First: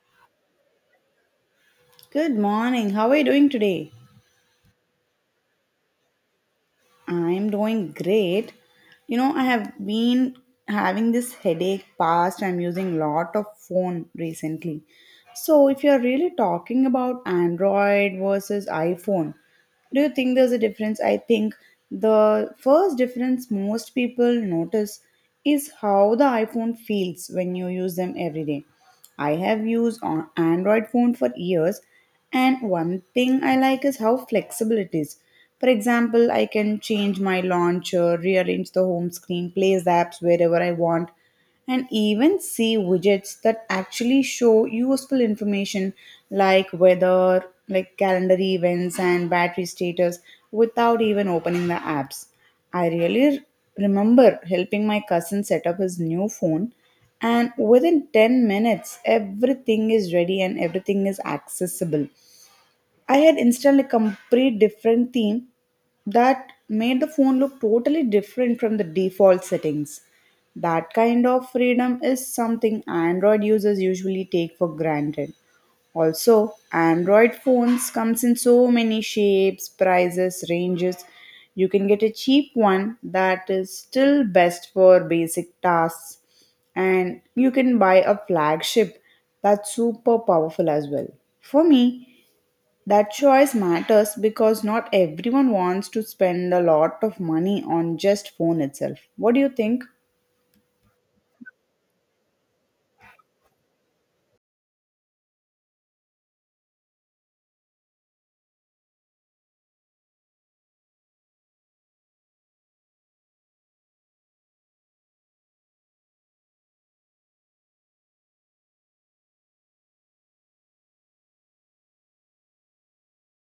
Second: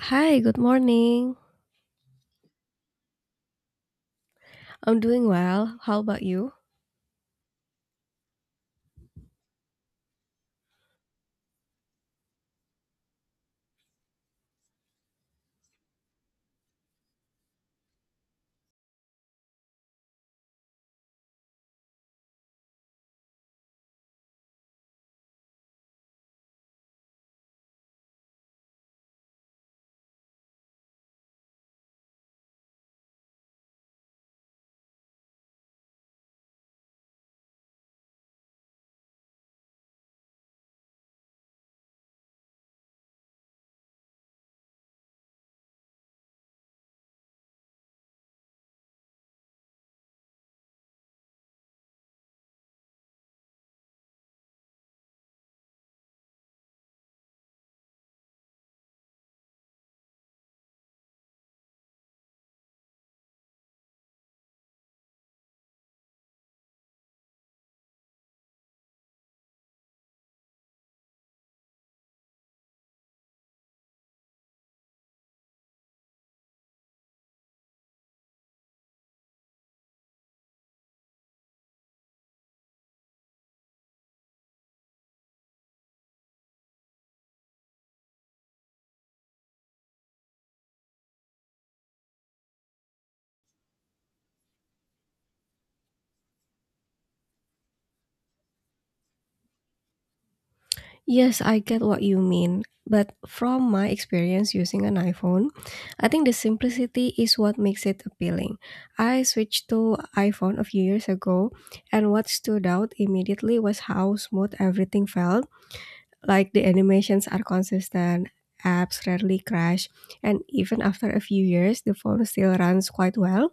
Hi, good morning. Good morning. How are you doing today? I'm doing well. How about you? I'm doing great. You know, I have been having this headache past. I'm using lot of phone recently. So, if you're really talking about Android versus iPhone, do you think there's a difference? I think the first difference most people notice is how the iPhone feels when you use them every day. I have used on Android phone for years and one thing I like is how flexible it is. For example, I can change my launcher, rearrange the home screen, place apps wherever I want, and even see widgets that actually show useful information like weather, like calendar events, and battery status without even opening the apps. I really remember helping my cousin set up his new phone, and within 10 minutes everything is ready and everything is accessible. I had installed a complete different theme that made the phone look totally different from the default settings. That kind of freedom is something Android users usually take for granted. Also, Android phones comes in so many shapes, prices, ranges. You can get a cheap one that is still best for basic tasks and you can buy a flagship that's super powerful as well. For me, that choice matters because not everyone wants to spend a lot of money on just phone itself. What do you think? Yes, I get what you mean. But from my experience using an iPhone, I think the simplicity is what makes it appealing. I switched to iPhone a few years ago, and what stood out immediately was how smooth everything felt. Like, the animations are consistent, apps rarely crash, and even after a few years, the phone still runs quite well.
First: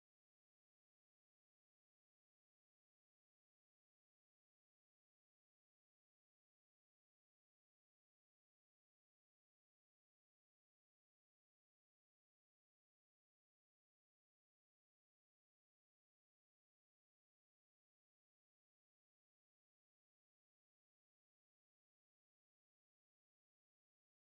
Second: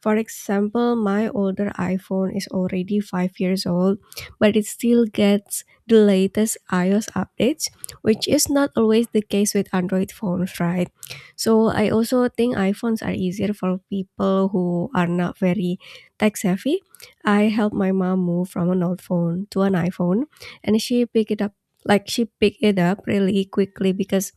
For example, my older iPhone is already 5 years old, but it still gets the latest iOS updates, which is not always the case with Android phones, right? So I also think iPhones are easier for people who are not very tech savvy. I helped my mom move from an old phone to an iPhone and she picked it up, like, she picked it up really quickly because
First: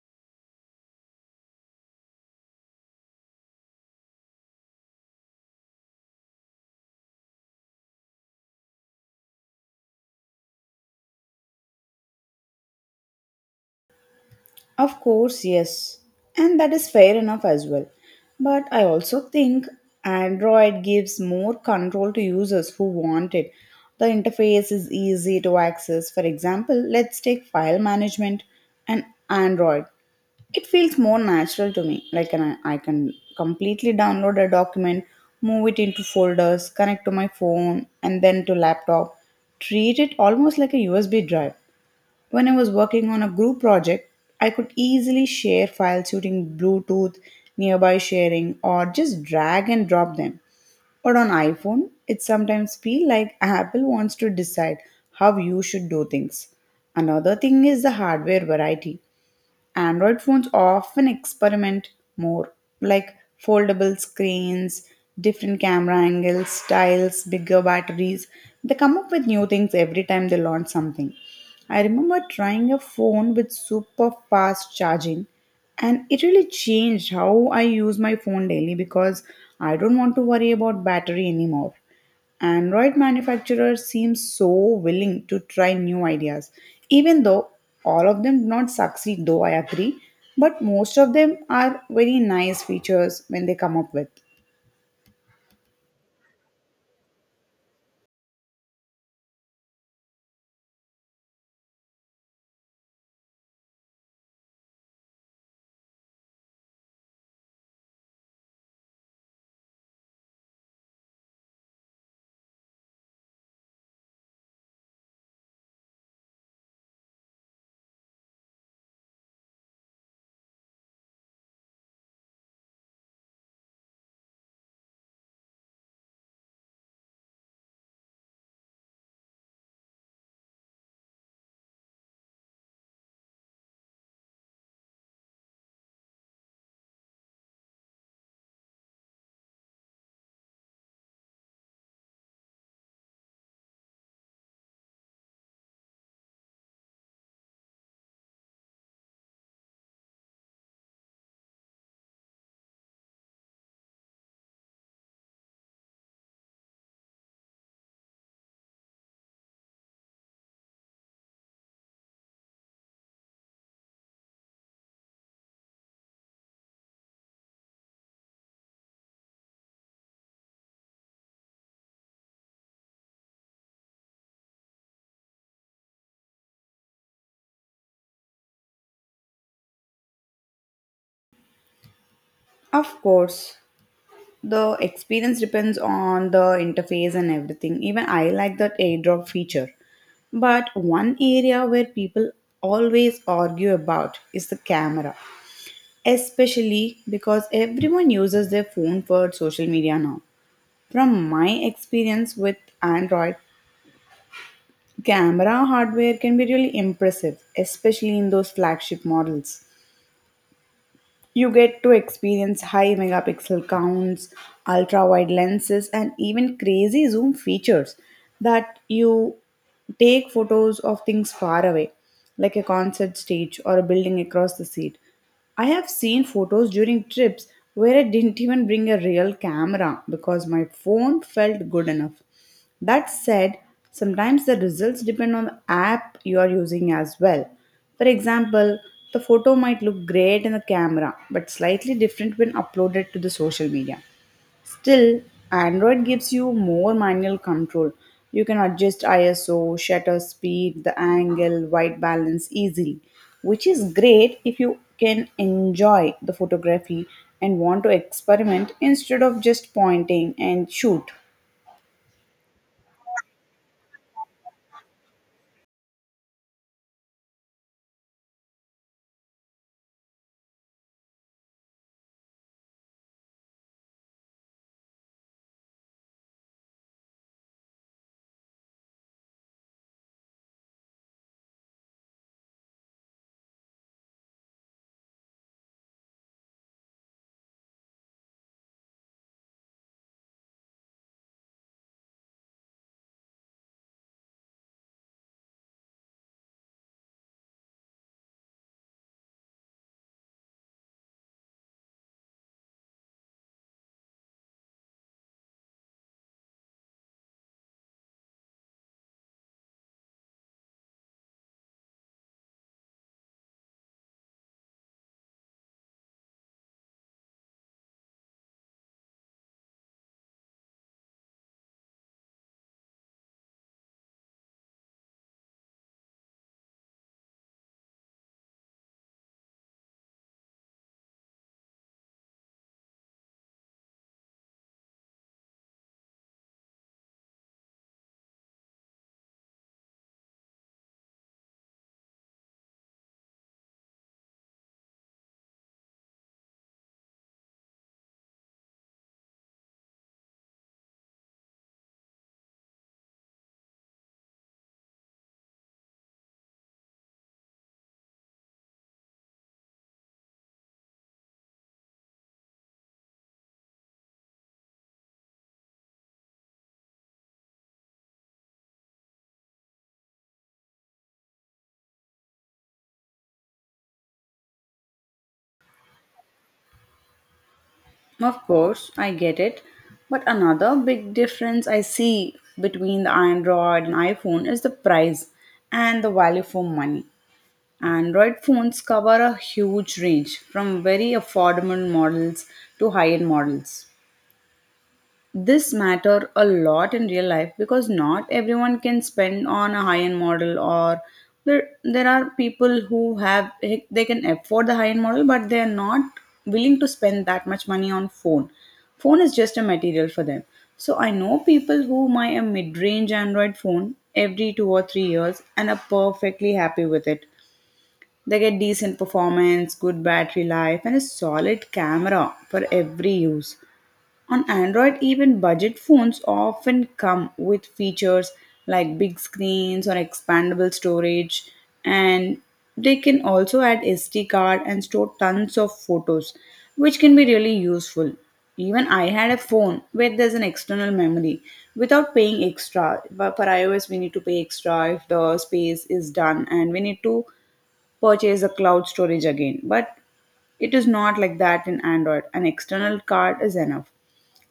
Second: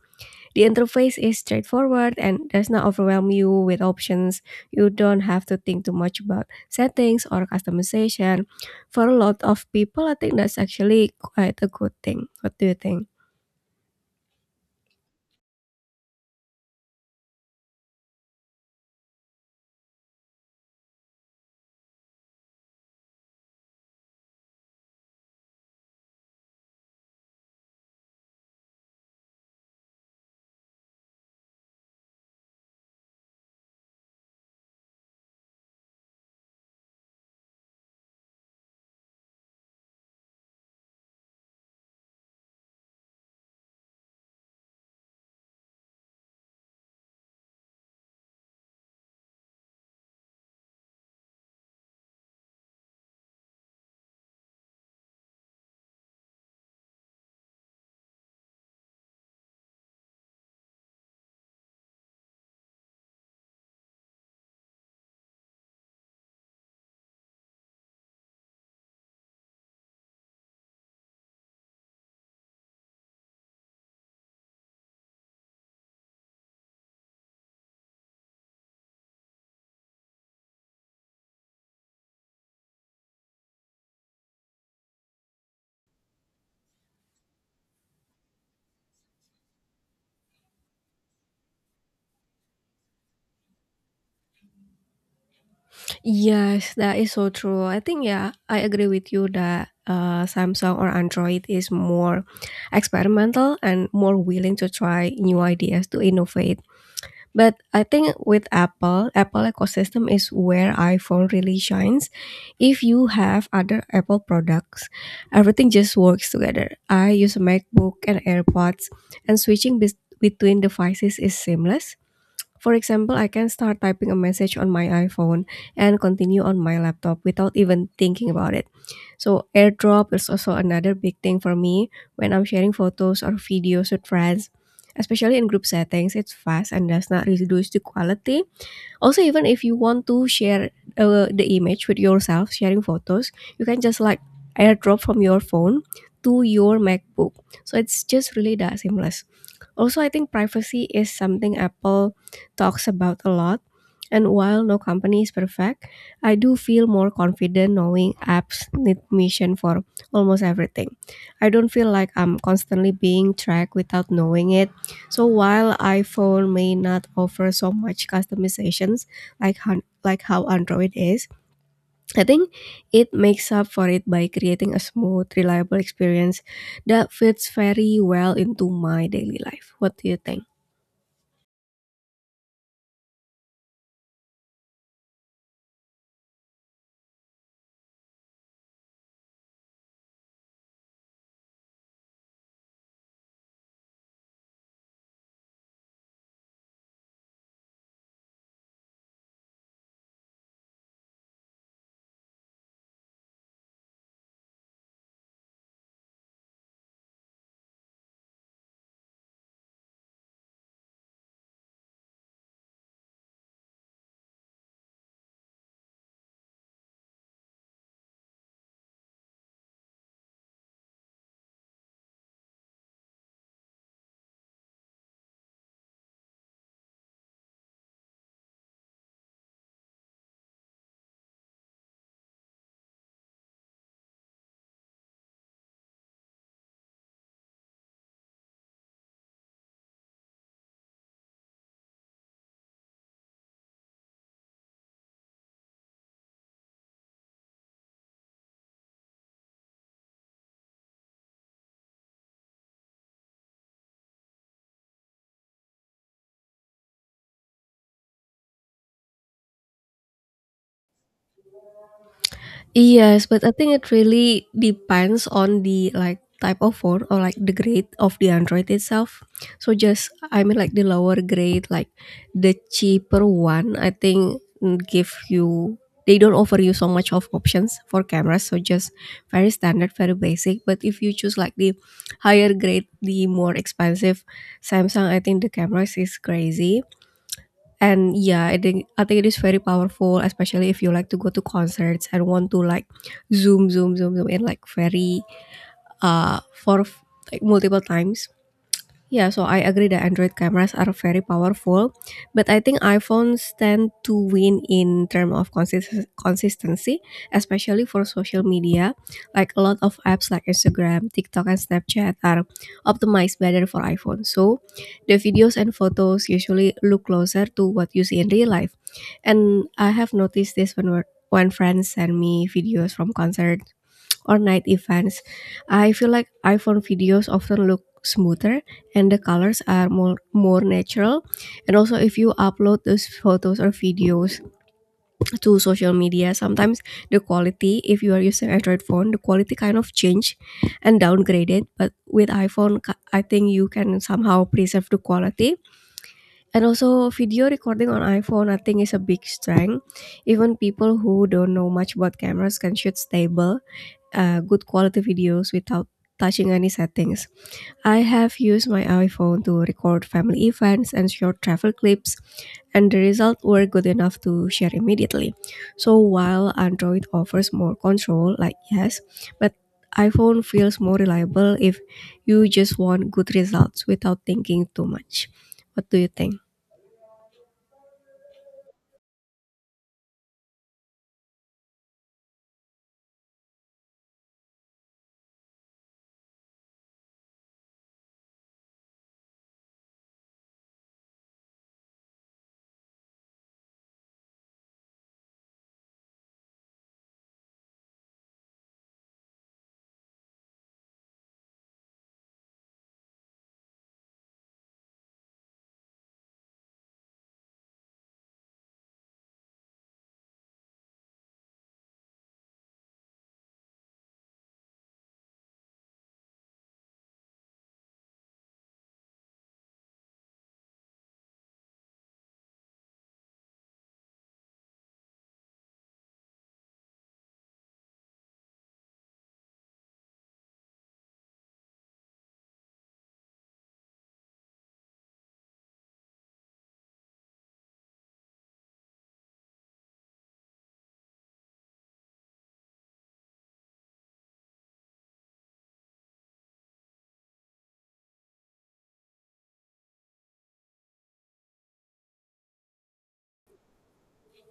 the interface is straightforward and does not overwhelm you with options. You don't have to think too much about settings or customization. For a lot of people, I think that's actually quite a good thing. What do you think? Of course, yes. And that is fair enough as well. But I also think Android gives more control to users who want it. The interface is easy to access. For example, let's take file management and Android. It feels more natural to me. I can completely download a document, move it into folders, connect to my phone, and then to laptop. Treat it almost like a USB drive. When I was working on a group project, I could easily share files using Bluetooth, nearby sharing, or just drag and drop them. But on iPhone, it sometimes feel like Apple wants to decide how you should do things. Another thing is the hardware variety. Android phones often experiment more, like foldable screens, different camera angles, styles, bigger batteries. They come up with new things every time they launch something. I remember trying a phone with super fast charging, and it really changed how I use my phone daily because I don't want to worry about battery anymore. Android manufacturers seem so willing to try new ideas, even though all of them do not succeed, though I agree. But most of them are very nice features when they come up with. Yes, that is so true. I think, yeah, I agree with you that Samsung or Android is more experimental and more willing to try new ideas to innovate. But I think with Apple, Apple ecosystem is where iPhone really shines. If you have other Apple products, everything just works together. I use a MacBook and AirPods, and switching between devices is seamless. For example, I can start typing a message on my iPhone and continue on my laptop without even thinking about it. So airdrop is also another big thing for me when I'm sharing photos or videos with friends. Especially in group settings, it's fast and does not really reduce the quality also, even if you want to share the image with yourself, sharing photos, you can just like airdrop from your phone to your MacBook. So it's just really that seamless. Also, I think privacy is something Apple talks about a lot. And while no company is perfect, I do feel more confident knowing apps need permission for almost everything. I don't feel like I'm constantly being tracked without knowing it. So while iPhone may not offer so much customizations like how Android is, I think it makes up for it by creating a smooth, reliable experience that fits very well into my daily life. What do you think? Of course, the experience depends on the interface and everything. Even I like that airdrop feature. But one area where people always argue about is the camera, especially because everyone uses their phone for social media now. From my experience with Android, camera hardware can be really impressive, especially in those flagship models. You get to experience high megapixel counts, ultra wide lenses, and even crazy zoom features that you take photos of things far away, like a concert stage or a building across the sea. I have seen photos during trips where I didn't even bring a real camera because my phone felt good enough. That said, sometimes the results depend on the app you are using as well. For example, the photo might look great in the camera but slightly different when uploaded to the social media. Still, Android gives you more manual control. You can adjust ISO, shutter speed, the angle, white balance easily, which is great if you can enjoy the photography and want to experiment instead of just pointing and shoot. Yes, but I think it really depends on the, like, type of phone or, like, the grade of the Android itself. So just, I mean, like, the lower grade, like the cheaper one, I think, give you, they don't offer you so much of options for cameras. So just very standard, very basic. But if you choose like the higher grade, the more expensive Samsung, I think the cameras is crazy. And yeah, I think it is very powerful, especially if you like to go to concerts and want to like zoom, zoom, zoom, zoom in like very for, like, multiple times. Yeah, so I agree that Android cameras are very powerful, but I think iPhones tend to win in terms of consistency, especially for social media. Like a lot of apps like Instagram, TikTok, and Snapchat are optimized better for iPhone. So the videos and photos usually look closer to what you see in real life. And I have noticed this when when friends send me videos from concerts or night events. I feel like iPhone videos often look smoother and the colors are more natural. And also, if you upload those photos or videos to social media, sometimes the quality, if you are using Android phone, the quality kind of change and downgraded. But with iPhone, I think you can somehow preserve the quality. And also, video recording on iPhone, I think, is a big strength. Even people who don't know much about cameras can shoot stable, good quality videos without touching any settings. I have used my iPhone to record family events and short travel clips, and the results were good enough to share immediately. So while Android offers more control, like, yes, but iPhone feels more reliable if you just want good results without thinking too much. What do you think? Of course, I get it. But another big difference I see between the Android and iPhone is the price and the value for money. Android phones cover a huge range from very affordable models to high end models. This matter a lot in real life because not everyone can spend on a high-end model, or there are people who have they can afford the high-end model but they are not willing to spend that much money on phone. Phone is just a material for them. So I know people who buy a mid-range Android phone every 2 or 3 years and are perfectly happy with it. They get decent performance, good battery life, and a solid camera for every use. On Android, even budget phones often come with features like big screens or expandable storage, and they can also add SD card and store tons of photos, which can be really useful. Even I had a phone where there's an external memory without paying extra. But for iOS, we need to pay extra if the space is done, and we need to purchase the cloud storage again. But it is not like that in Android. An external card is enough.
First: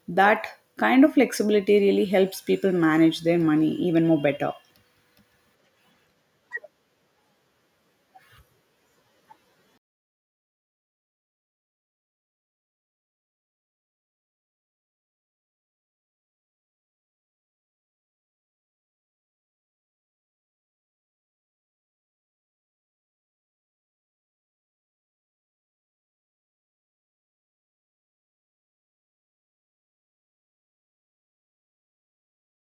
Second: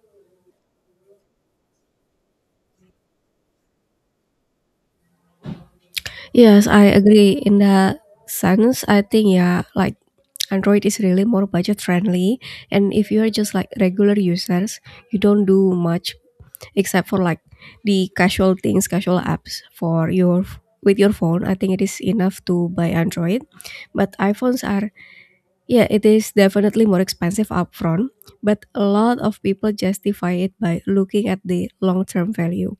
That kind of flexibility really helps people manage their money even more better. Yes, I agree. In that sense, I think, yeah, like, Android is really more budget friendly. And if you're just like regular users, you don't do much except for like the casual things, casual apps for your with your phone. I think it is enough to buy Android. But iPhones are, yeah, it is definitely more expensive upfront. But a lot of people justify it by looking at the long term value.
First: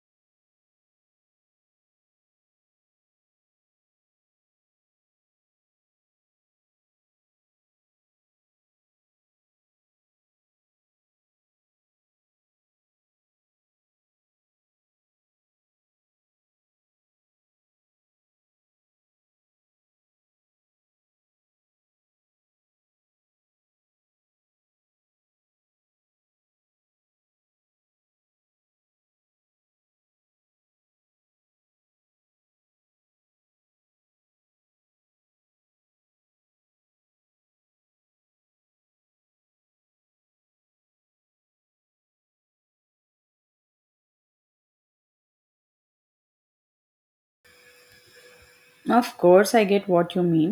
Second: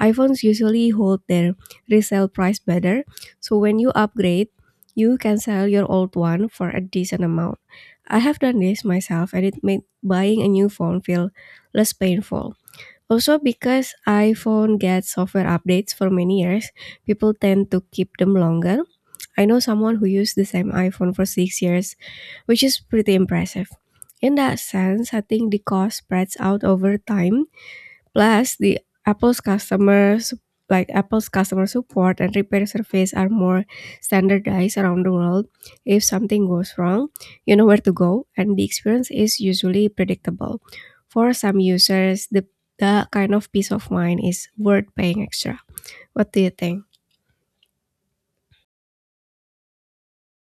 iPhones usually hold their resale price better, so when you upgrade, you can sell your old one for a decent amount. I have done this myself and it made buying a new phone feel less painful. Also, because iPhone gets software updates for many years, people tend to keep them longer. I know someone who used the same iPhone for 6 years, which is pretty impressive. In that sense, I think the cost spreads out over time. Plus, the Apple's customers, like Apple's customer support and repair service are more standardized around the world. If something goes wrong, you know where to go, and the experience is usually predictable. For some users, the kind of peace of mind is worth paying extra. What do you think? Of course, I get what you mean.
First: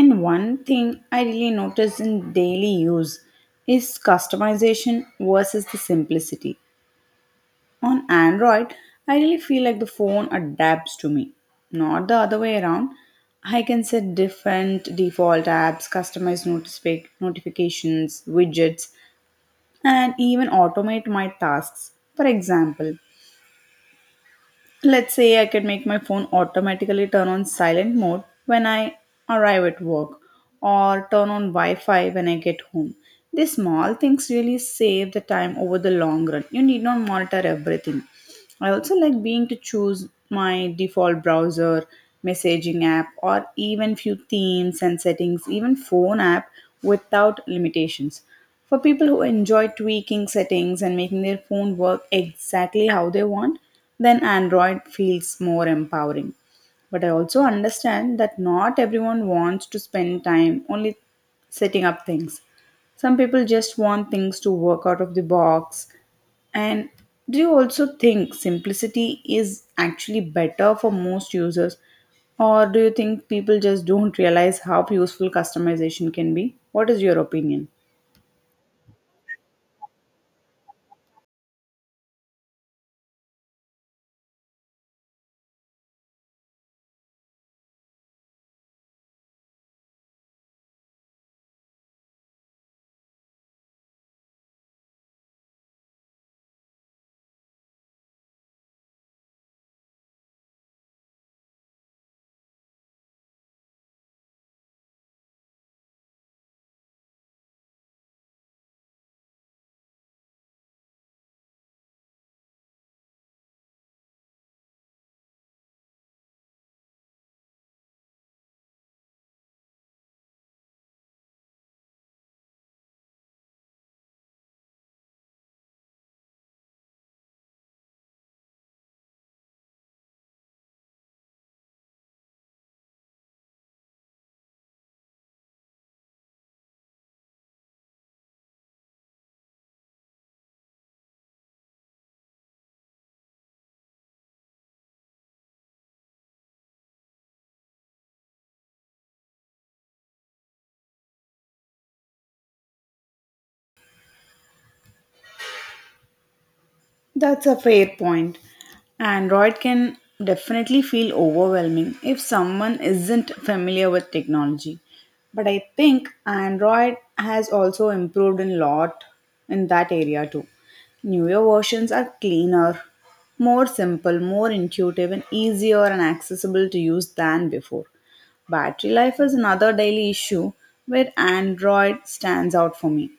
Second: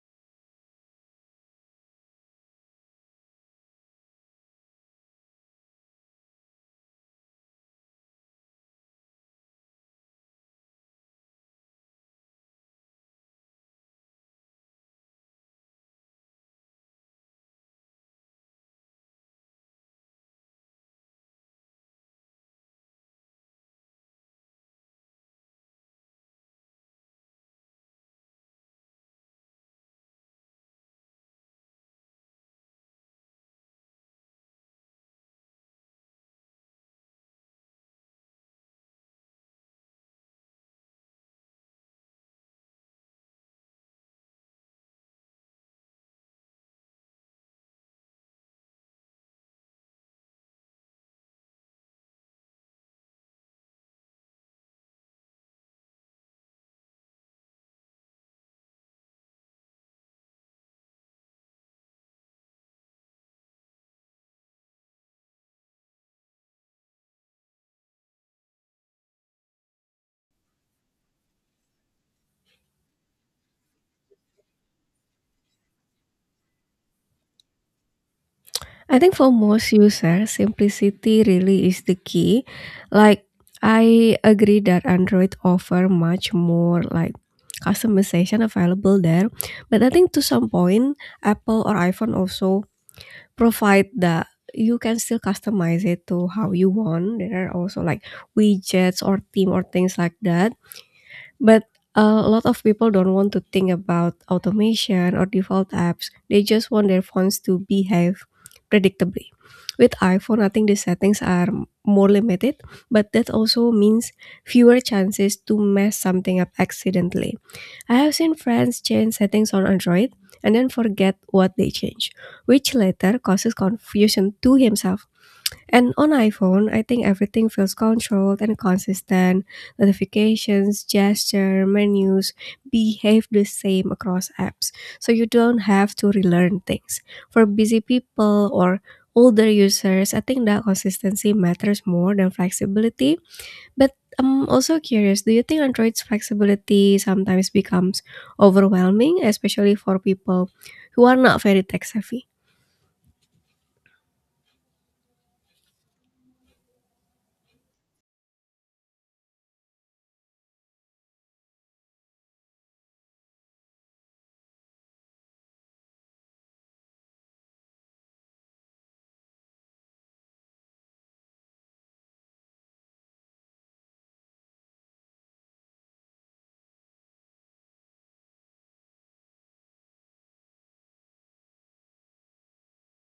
And one thing I really notice in daily use is customization versus the simplicity. On Android, I really feel like the phone adapts to me, not the other way around. I can set different default apps, customize notice notifications, widgets, and even automate my tasks. For example, let's say I could make my phone automatically turn on silent mode when I arrive at work, or turn on Wi Fi when I get home. These small things really save the time over the long run. You need not monitor everything. I also like being to choose my default browser, messaging app, or even few themes and settings, even phone app without limitations. For people who enjoy tweaking settings and making their phone work exactly how they want, then Android feels more empowering. But I also understand that not everyone wants to spend time only setting up things. Some people just want things to work out of the box. And do you also think simplicity is actually better for most users? Or do you think people just don't realize how useful customization can be? What is your opinion? I think for most users, simplicity really is the key. Like, I agree that Android offer much more like customization available there, but I think to some point, Apple or iPhone also provide that. You can still customize it to how you want. There are also like widgets or theme or things like that. But a lot of people don't want to think about automation or default apps. They just want their phones to behave predictably. With iPhone, I think the settings are more limited, but that also means fewer chances to mess something up accidentally. I have seen friends change settings on Android and then forget what they changed, which later causes confusion to himself. And on iPhone, I think everything feels controlled and consistent. Notifications, gesture, menus behave the same across apps. So you don't have to relearn things. For busy people or older users, I think that consistency matters more than flexibility. But I'm also curious, do you think Android's flexibility sometimes becomes overwhelming, especially for people who are not very tech savvy? That's a fair point. Android can definitely feel overwhelming if someone isn't familiar with technology. But I think Android has also improved a lot in that area too. Newer versions are cleaner, more simple, more intuitive, and easier and accessible to use than before. Battery life is another daily issue where Android stands out for me.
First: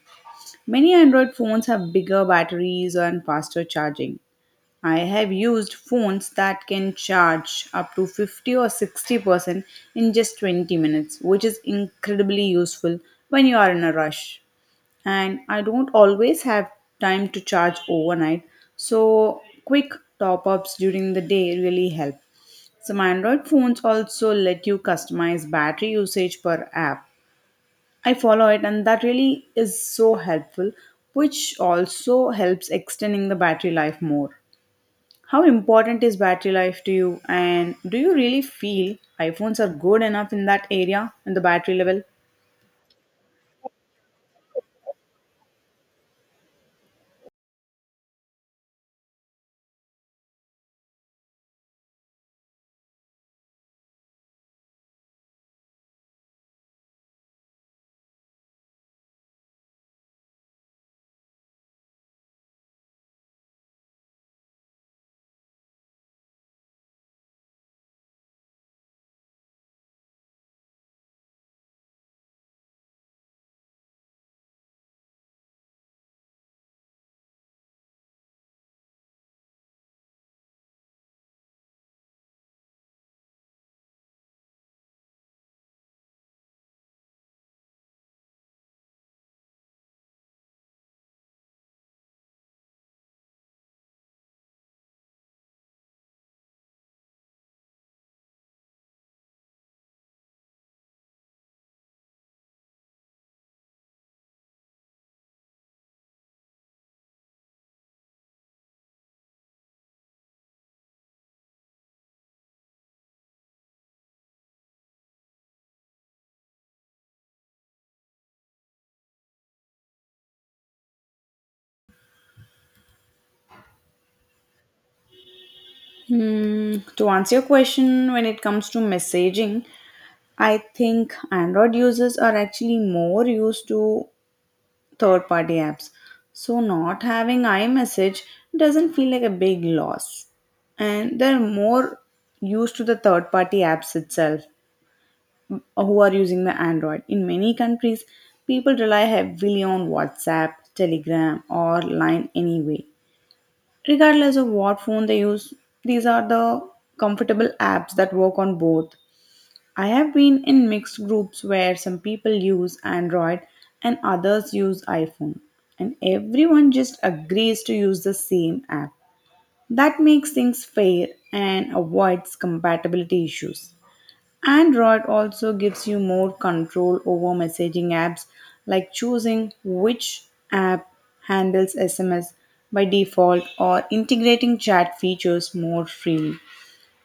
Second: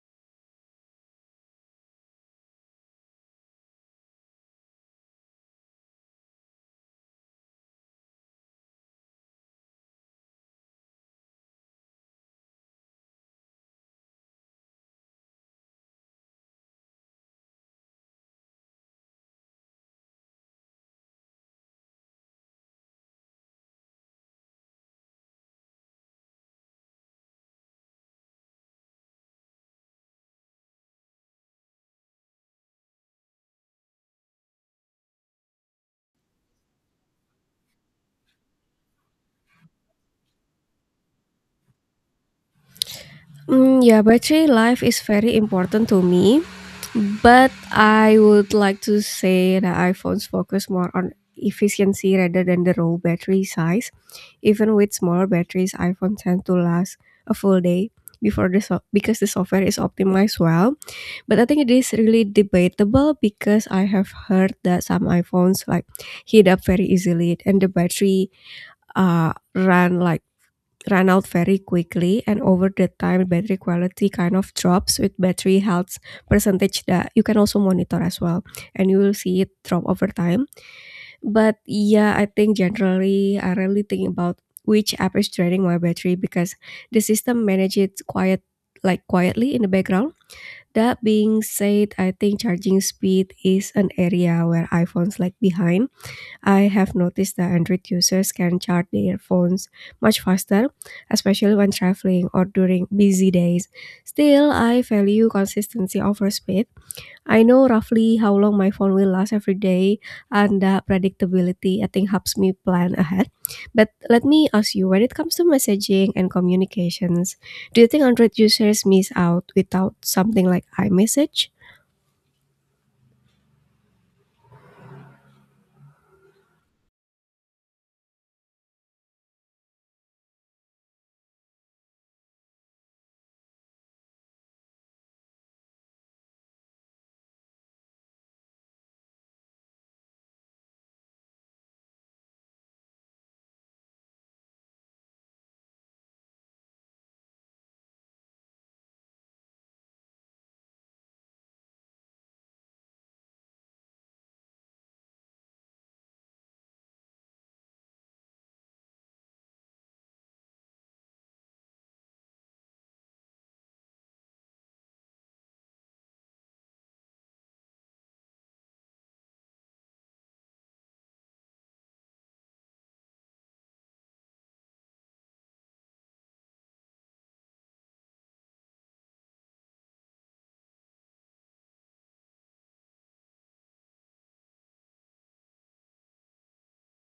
Many Android phones have bigger batteries and faster charging. I have used phones that can charge up to 50 or 60% in just 20 minutes, which is incredibly useful when you are in a rush. And I don't always have time to charge overnight, so quick top ups during the day really help. Some Android phones also let you customize battery usage per app. I follow it, and that really is so helpful, which also helps extending the battery life more. How important is battery life to you, and do you really feel iPhones are good enough in that area, in the battery level? Yeah, battery life is very important to me, but I would like to say that iPhones focus more on efficiency rather than the raw battery size. Even with smaller batteries, iPhones tend to last a full day before because the software is optimized well. But I think it is really debatable because I have heard that some iPhones like heat up very easily and the battery run like run out very quickly and over the time battery quality kind of drops with battery health percentage that you can also monitor as well. And you will see it drop over time. But yeah, I think generally I rarely think about which app is draining my battery because the system manages it quiet like quietly in the background. That being said, I think charging speed is an area where iPhones lag behind. I have noticed that Android users can charge their phones much faster, especially when traveling or during busy days. Still, I value consistency over speed. I know roughly how long my phone will last every day, and that predictability, I think, helps me plan ahead. But let me ask you, when it comes to messaging and communications, do you think Android users miss out without something like iMessage? To answer your question, when it comes to messaging, I think Android users are actually more used to third party apps. So, not having iMessage doesn't feel like a big loss. And they're more used to the third party apps itself, who are using the Android. In many countries, people rely heavily on WhatsApp, Telegram, or Line anyway. Regardless of what phone they use, these are the comfortable apps that work on both. I have been in mixed groups where some people use Android and others use iPhone, and everyone just agrees to use the same app. That makes things fair and avoids compatibility issues. Android also gives you more control over messaging apps, like choosing which app handles SMS by default or integrating chat features more freely.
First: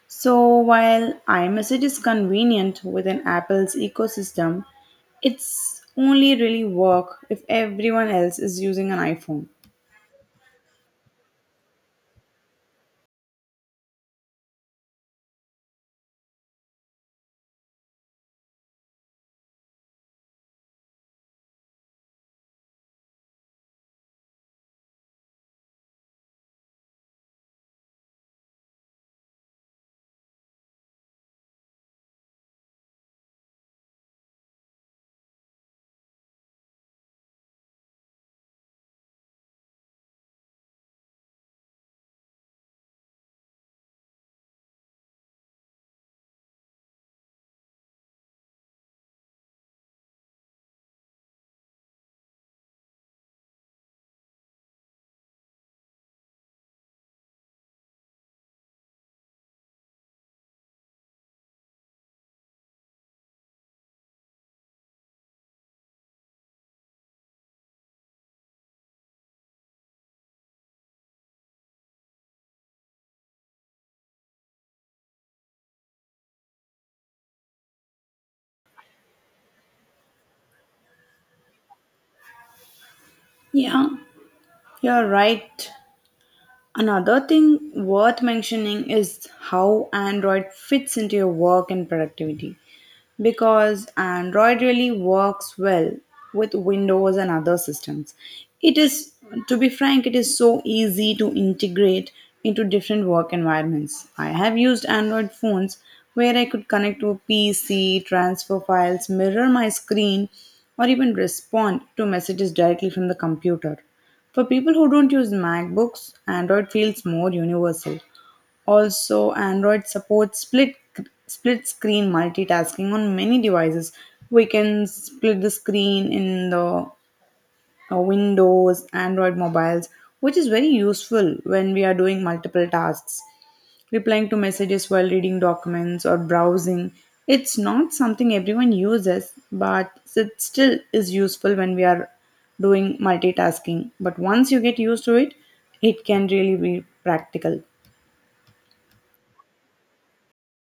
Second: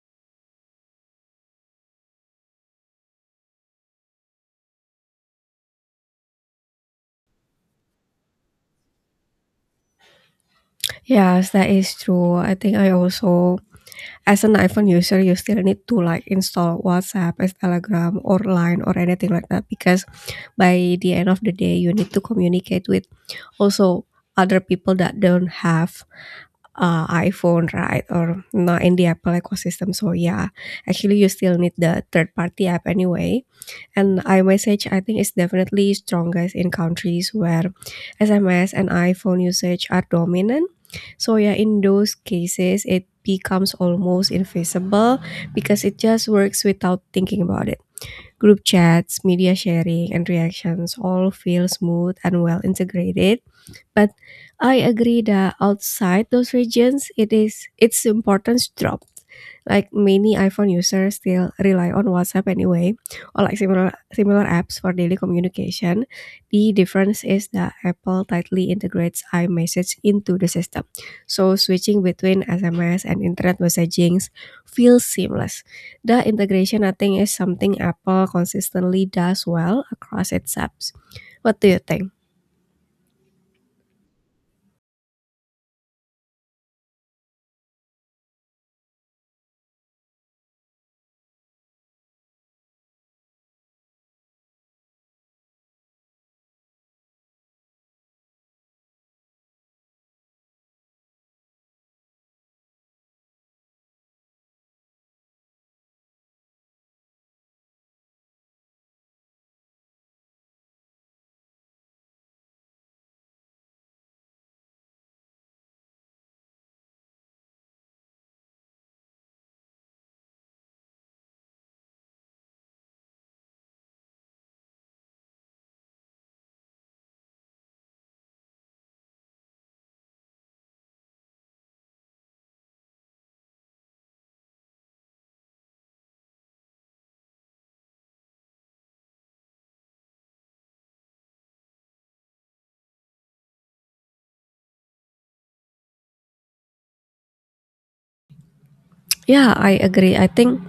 So, while iMessage is convenient within Apple's ecosystem, it's only really work if everyone else is using an iPhone. Yes, that is true. I think I also, as an iPhone user, you still need to like install WhatsApp, as Telegram, or Line, or anything like that because by the end of the day, you need to communicate with also other people that don't have iPhone, right? Or not in the Apple ecosystem. So yeah, actually, you still need the third party app anyway. And iMessage, I think, is definitely strongest in countries where SMS and iPhone usage are dominant. So, yeah, in those cases, it becomes almost invisible because it just works without thinking about it. Group chats, media sharing, and reactions all feel smooth and well integrated. But I agree that outside those regions, it is its importance drop. Like many iPhone users still rely on WhatsApp anyway, or like similar apps for daily communication. The difference is that Apple tightly integrates iMessage into the system, so switching between SMS and internet messaging feels seamless. The integration, I think, is something Apple consistently does well across its apps. What do you think? Yeah, you're right. Another thing worth mentioning is how Android fits into your work and productivity because Android really works well with Windows and other systems. It is, to be frank, it is so easy to integrate into different work environments. I have used Android phones where I could connect to a PC, transfer files, mirror my screen, or even respond to messages directly from the computer. For people who don't use MacBooks, Android feels more universal. Also, Android supports split screen multitasking on many devices. We can split the screen in the Windows, Android mobiles, which is very useful when we are doing multiple tasks replying to messages while reading documents or browsing. It's not something everyone uses, but it still is useful when we are doing multitasking. But once you get used to it, it can really be practical. Yeah, I agree. I think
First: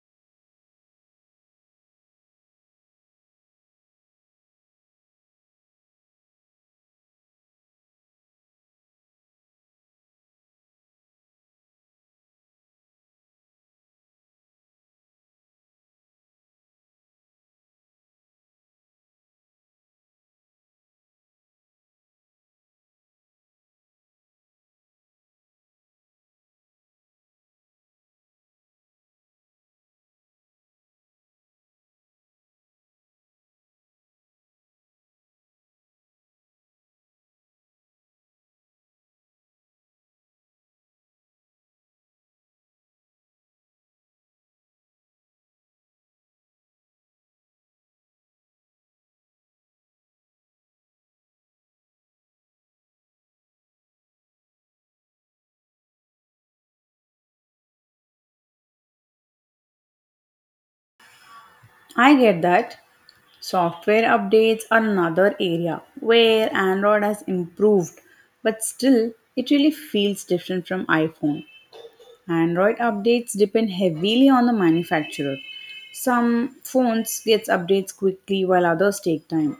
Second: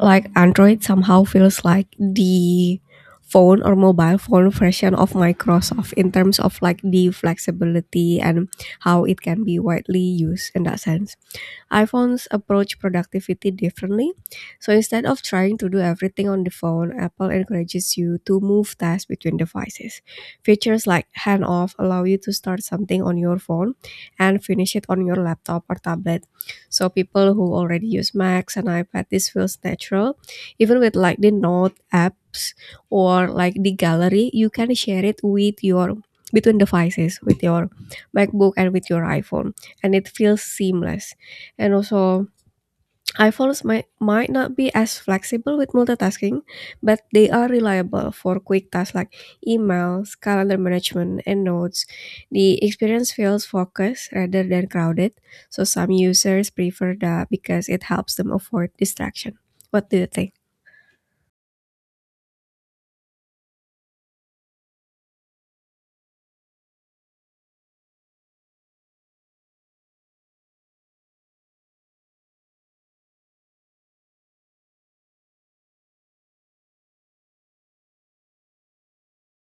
like Android somehow feels like the phone or mobile phone version of Microsoft in terms of like the flexibility and how it can be widely used in that sense. iPhones approach productivity differently. So instead of trying to do everything on the phone, Apple encourages you to move tasks between devices. Features like hand off allow you to start something on your phone and finish it on your laptop or tablet. So people who already use Macs and iPad, this feels natural. Even with like the Note apps or like the gallery, you can share it with your between devices with your MacBook and with your iPhone and it feels seamless. And also, iPhones might not be as flexible with multitasking, but they are reliable for quick tasks like emails, calendar management, and notes. The experience feels focused rather than crowded, so some users prefer that because it helps them avoid distraction. What do you think? I get that. Software updates are another area where Android has improved, but still, it really feels different from iPhone. Android updates depend heavily on the manufacturer. Some phones gets updates quickly while others take time.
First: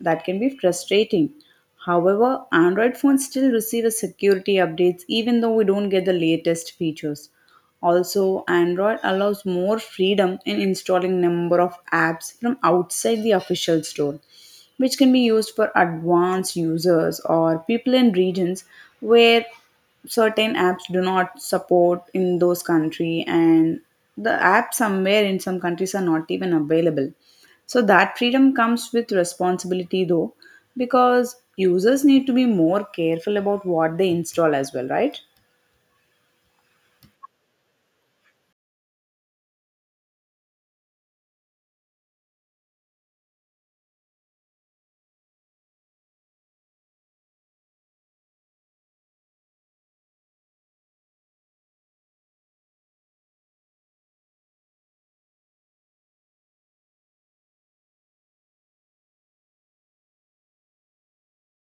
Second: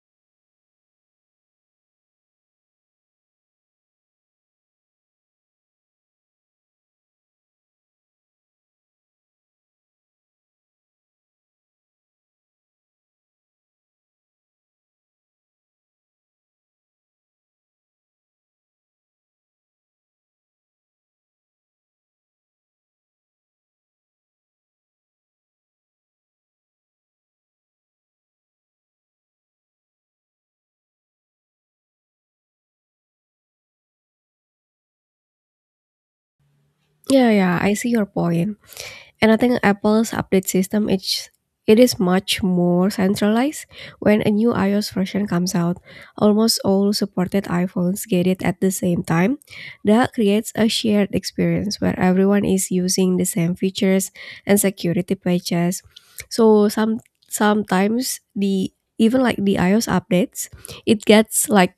That can be frustrating. However, Android phones still receive a security updates even though we don't get the latest features. Also, Android allows more freedom in installing number of apps from outside the official store, which can be used for advanced users or people in regions where certain apps do not support in those country, and the apps somewhere in some countries are not even available. So that freedom comes with responsibility though, because users need to be more careful about what they install as well, right? Yeah, yeah, I see your point. And I think Apple's update system, it is much more centralized. When a new iOS version comes out, almost all supported iPhones get it at the same time. That creates a shared experience where everyone is using the same features and security patches. So some sometimes the even like the iOS updates, it gets like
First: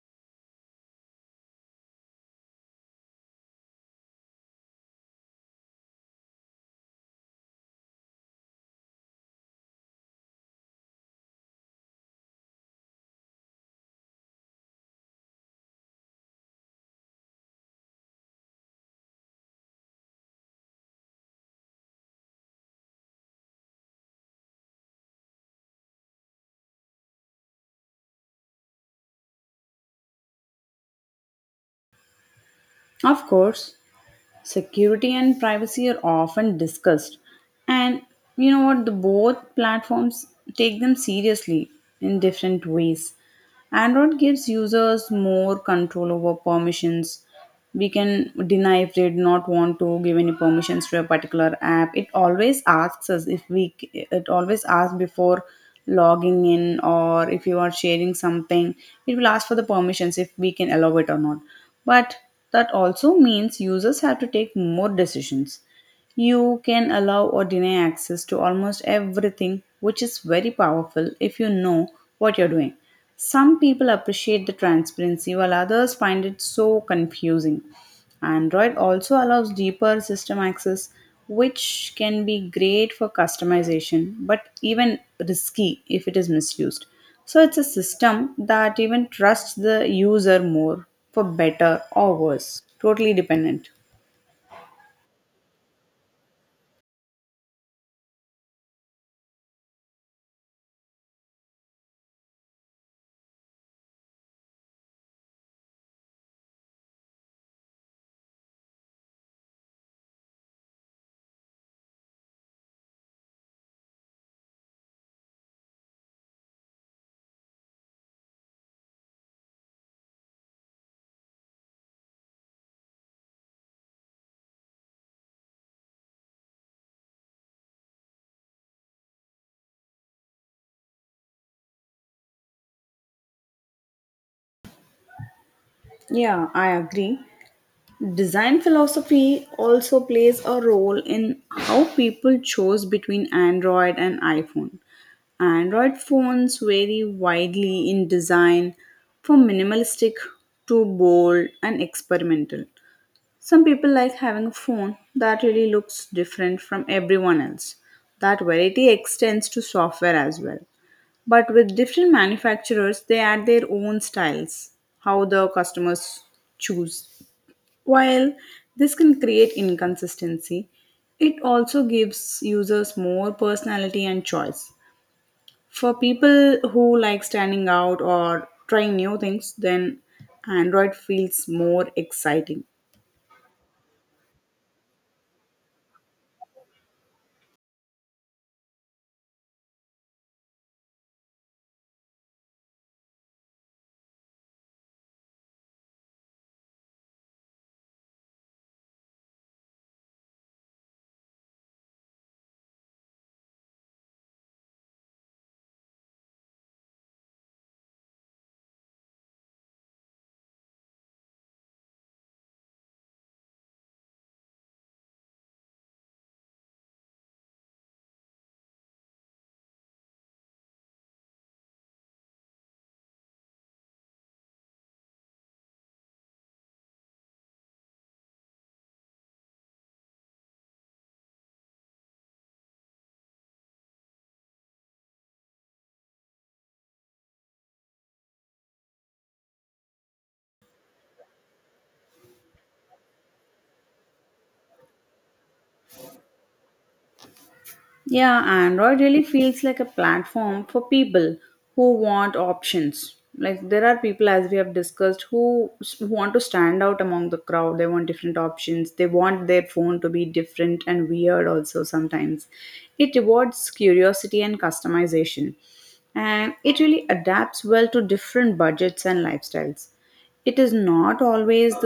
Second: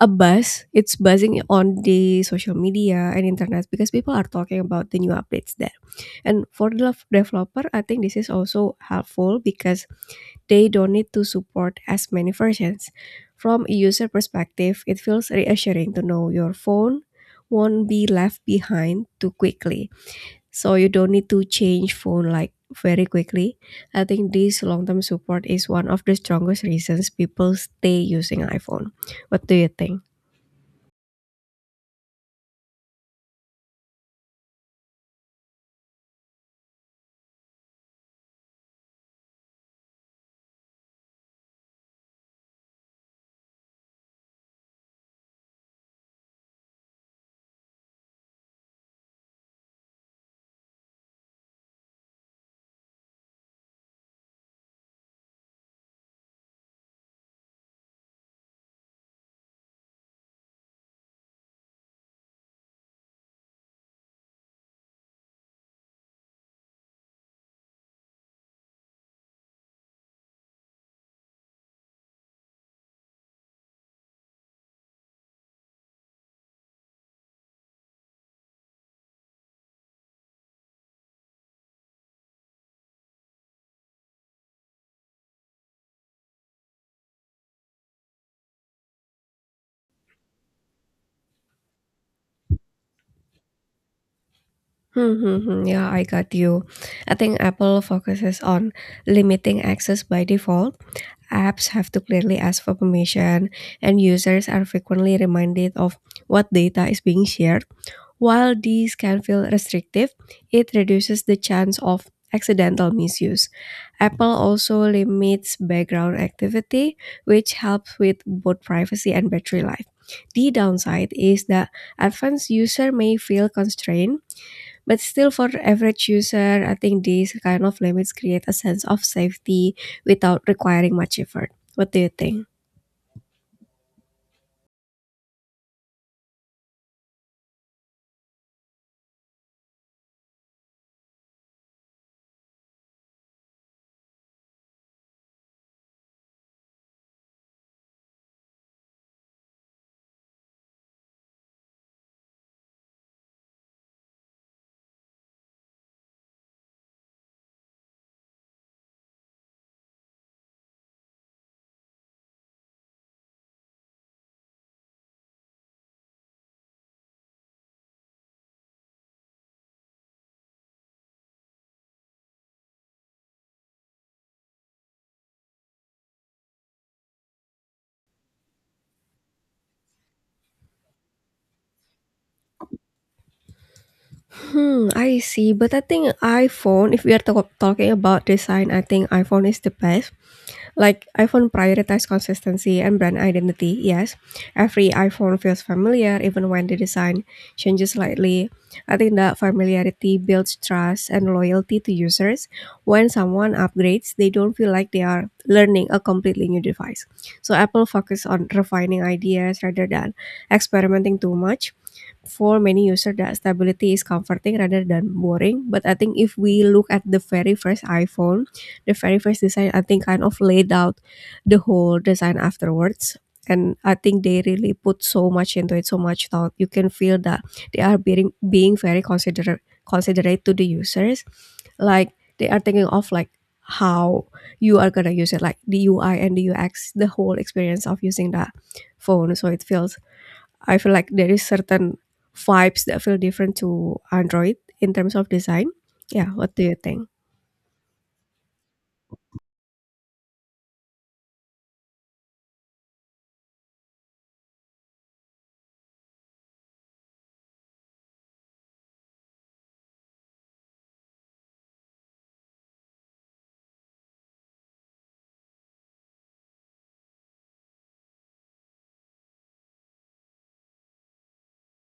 a buzz. It's buzzing on the social media and internet because people are talking about the new updates there. And for the developer, I think this is also helpful because they don't need to support as many versions. From a user perspective, it feels reassuring to know your phone won't be left behind too quickly. So you don't need to change phone like very quickly. I think this long-term support is one of the strongest reasons people stay using iPhone. What do you think? Of course, security and privacy are often discussed, and you know what, the both platforms take them seriously in different ways. Android gives users more control over permissions. We can deny if they do not want to give any permissions to a particular app. It always asks us if it always asks before logging in, or if you are sharing something, it will ask for the permissions if we can allow it or not. But that also means users have to take more decisions. You can allow or deny access to almost everything, which is very powerful if you know what you're doing. Some people appreciate the transparency, while others find it so confusing. Android also allows deeper system access, which can be great for customization, but even risky if it is misused. So it's a system that even trusts the user more, for better or worse. Totally dependent. Mm-hmm. Yeah, I got you. I think Apple focuses on limiting access by default. Apps have to clearly ask for permission, and users are frequently reminded of what data is being shared. While these can feel restrictive, it reduces the chance of accidental misuse. Apple also limits background activity, which helps with both privacy and battery life. The downside is that advanced user may feel constrained, but still, for the average user, I think these kind of limits create a sense of safety without requiring much effort. What do you think? Yeah, I agree. Design philosophy also plays a role in how people choose between Android and iPhone. Android phones vary widely in design, from minimalistic to bold and experimental. Some people like having a phone that really looks different from everyone else. That variety extends to software as well. But with different manufacturers, they add their own styles, how the customers choose. While this can create inconsistency, it also gives users more personality and choice. For people who like standing out or trying new things, then Android feels more exciting. Hmm, I see. But I think iPhone, if we are talking about design, I think iPhone is the best. Like iPhone prioritizes consistency and brand identity, yes. Every iPhone feels familiar even when the design changes slightly. I think that familiarity builds trust and loyalty to users. When someone upgrades, they don't feel like they are learning a completely new device. So Apple focuses on refining ideas rather than experimenting too much. For many users that stability is comforting rather than boring, but I think if we look at the very first iPhone, the very first design, I think, kind of laid out the whole design afterwards. And I think they really put so much into it, so much thought. You can feel that they are being very considerate to the users, like they are thinking of like how you are gonna use it, like the UI and the UX, the whole experience of using that phone. So it feels, I feel like there is certain vibes that feel different to Android in terms of design. Yeah, what do you think? Yeah, Android really feels like a platform for people who want options. Like there are people, as we have discussed, who want to stand out among the crowd. They want different options. They want their phone to be different and weird. Also, sometimes it rewards curiosity and customization, and it really adapts well to different budgets and lifestyles. It is not always the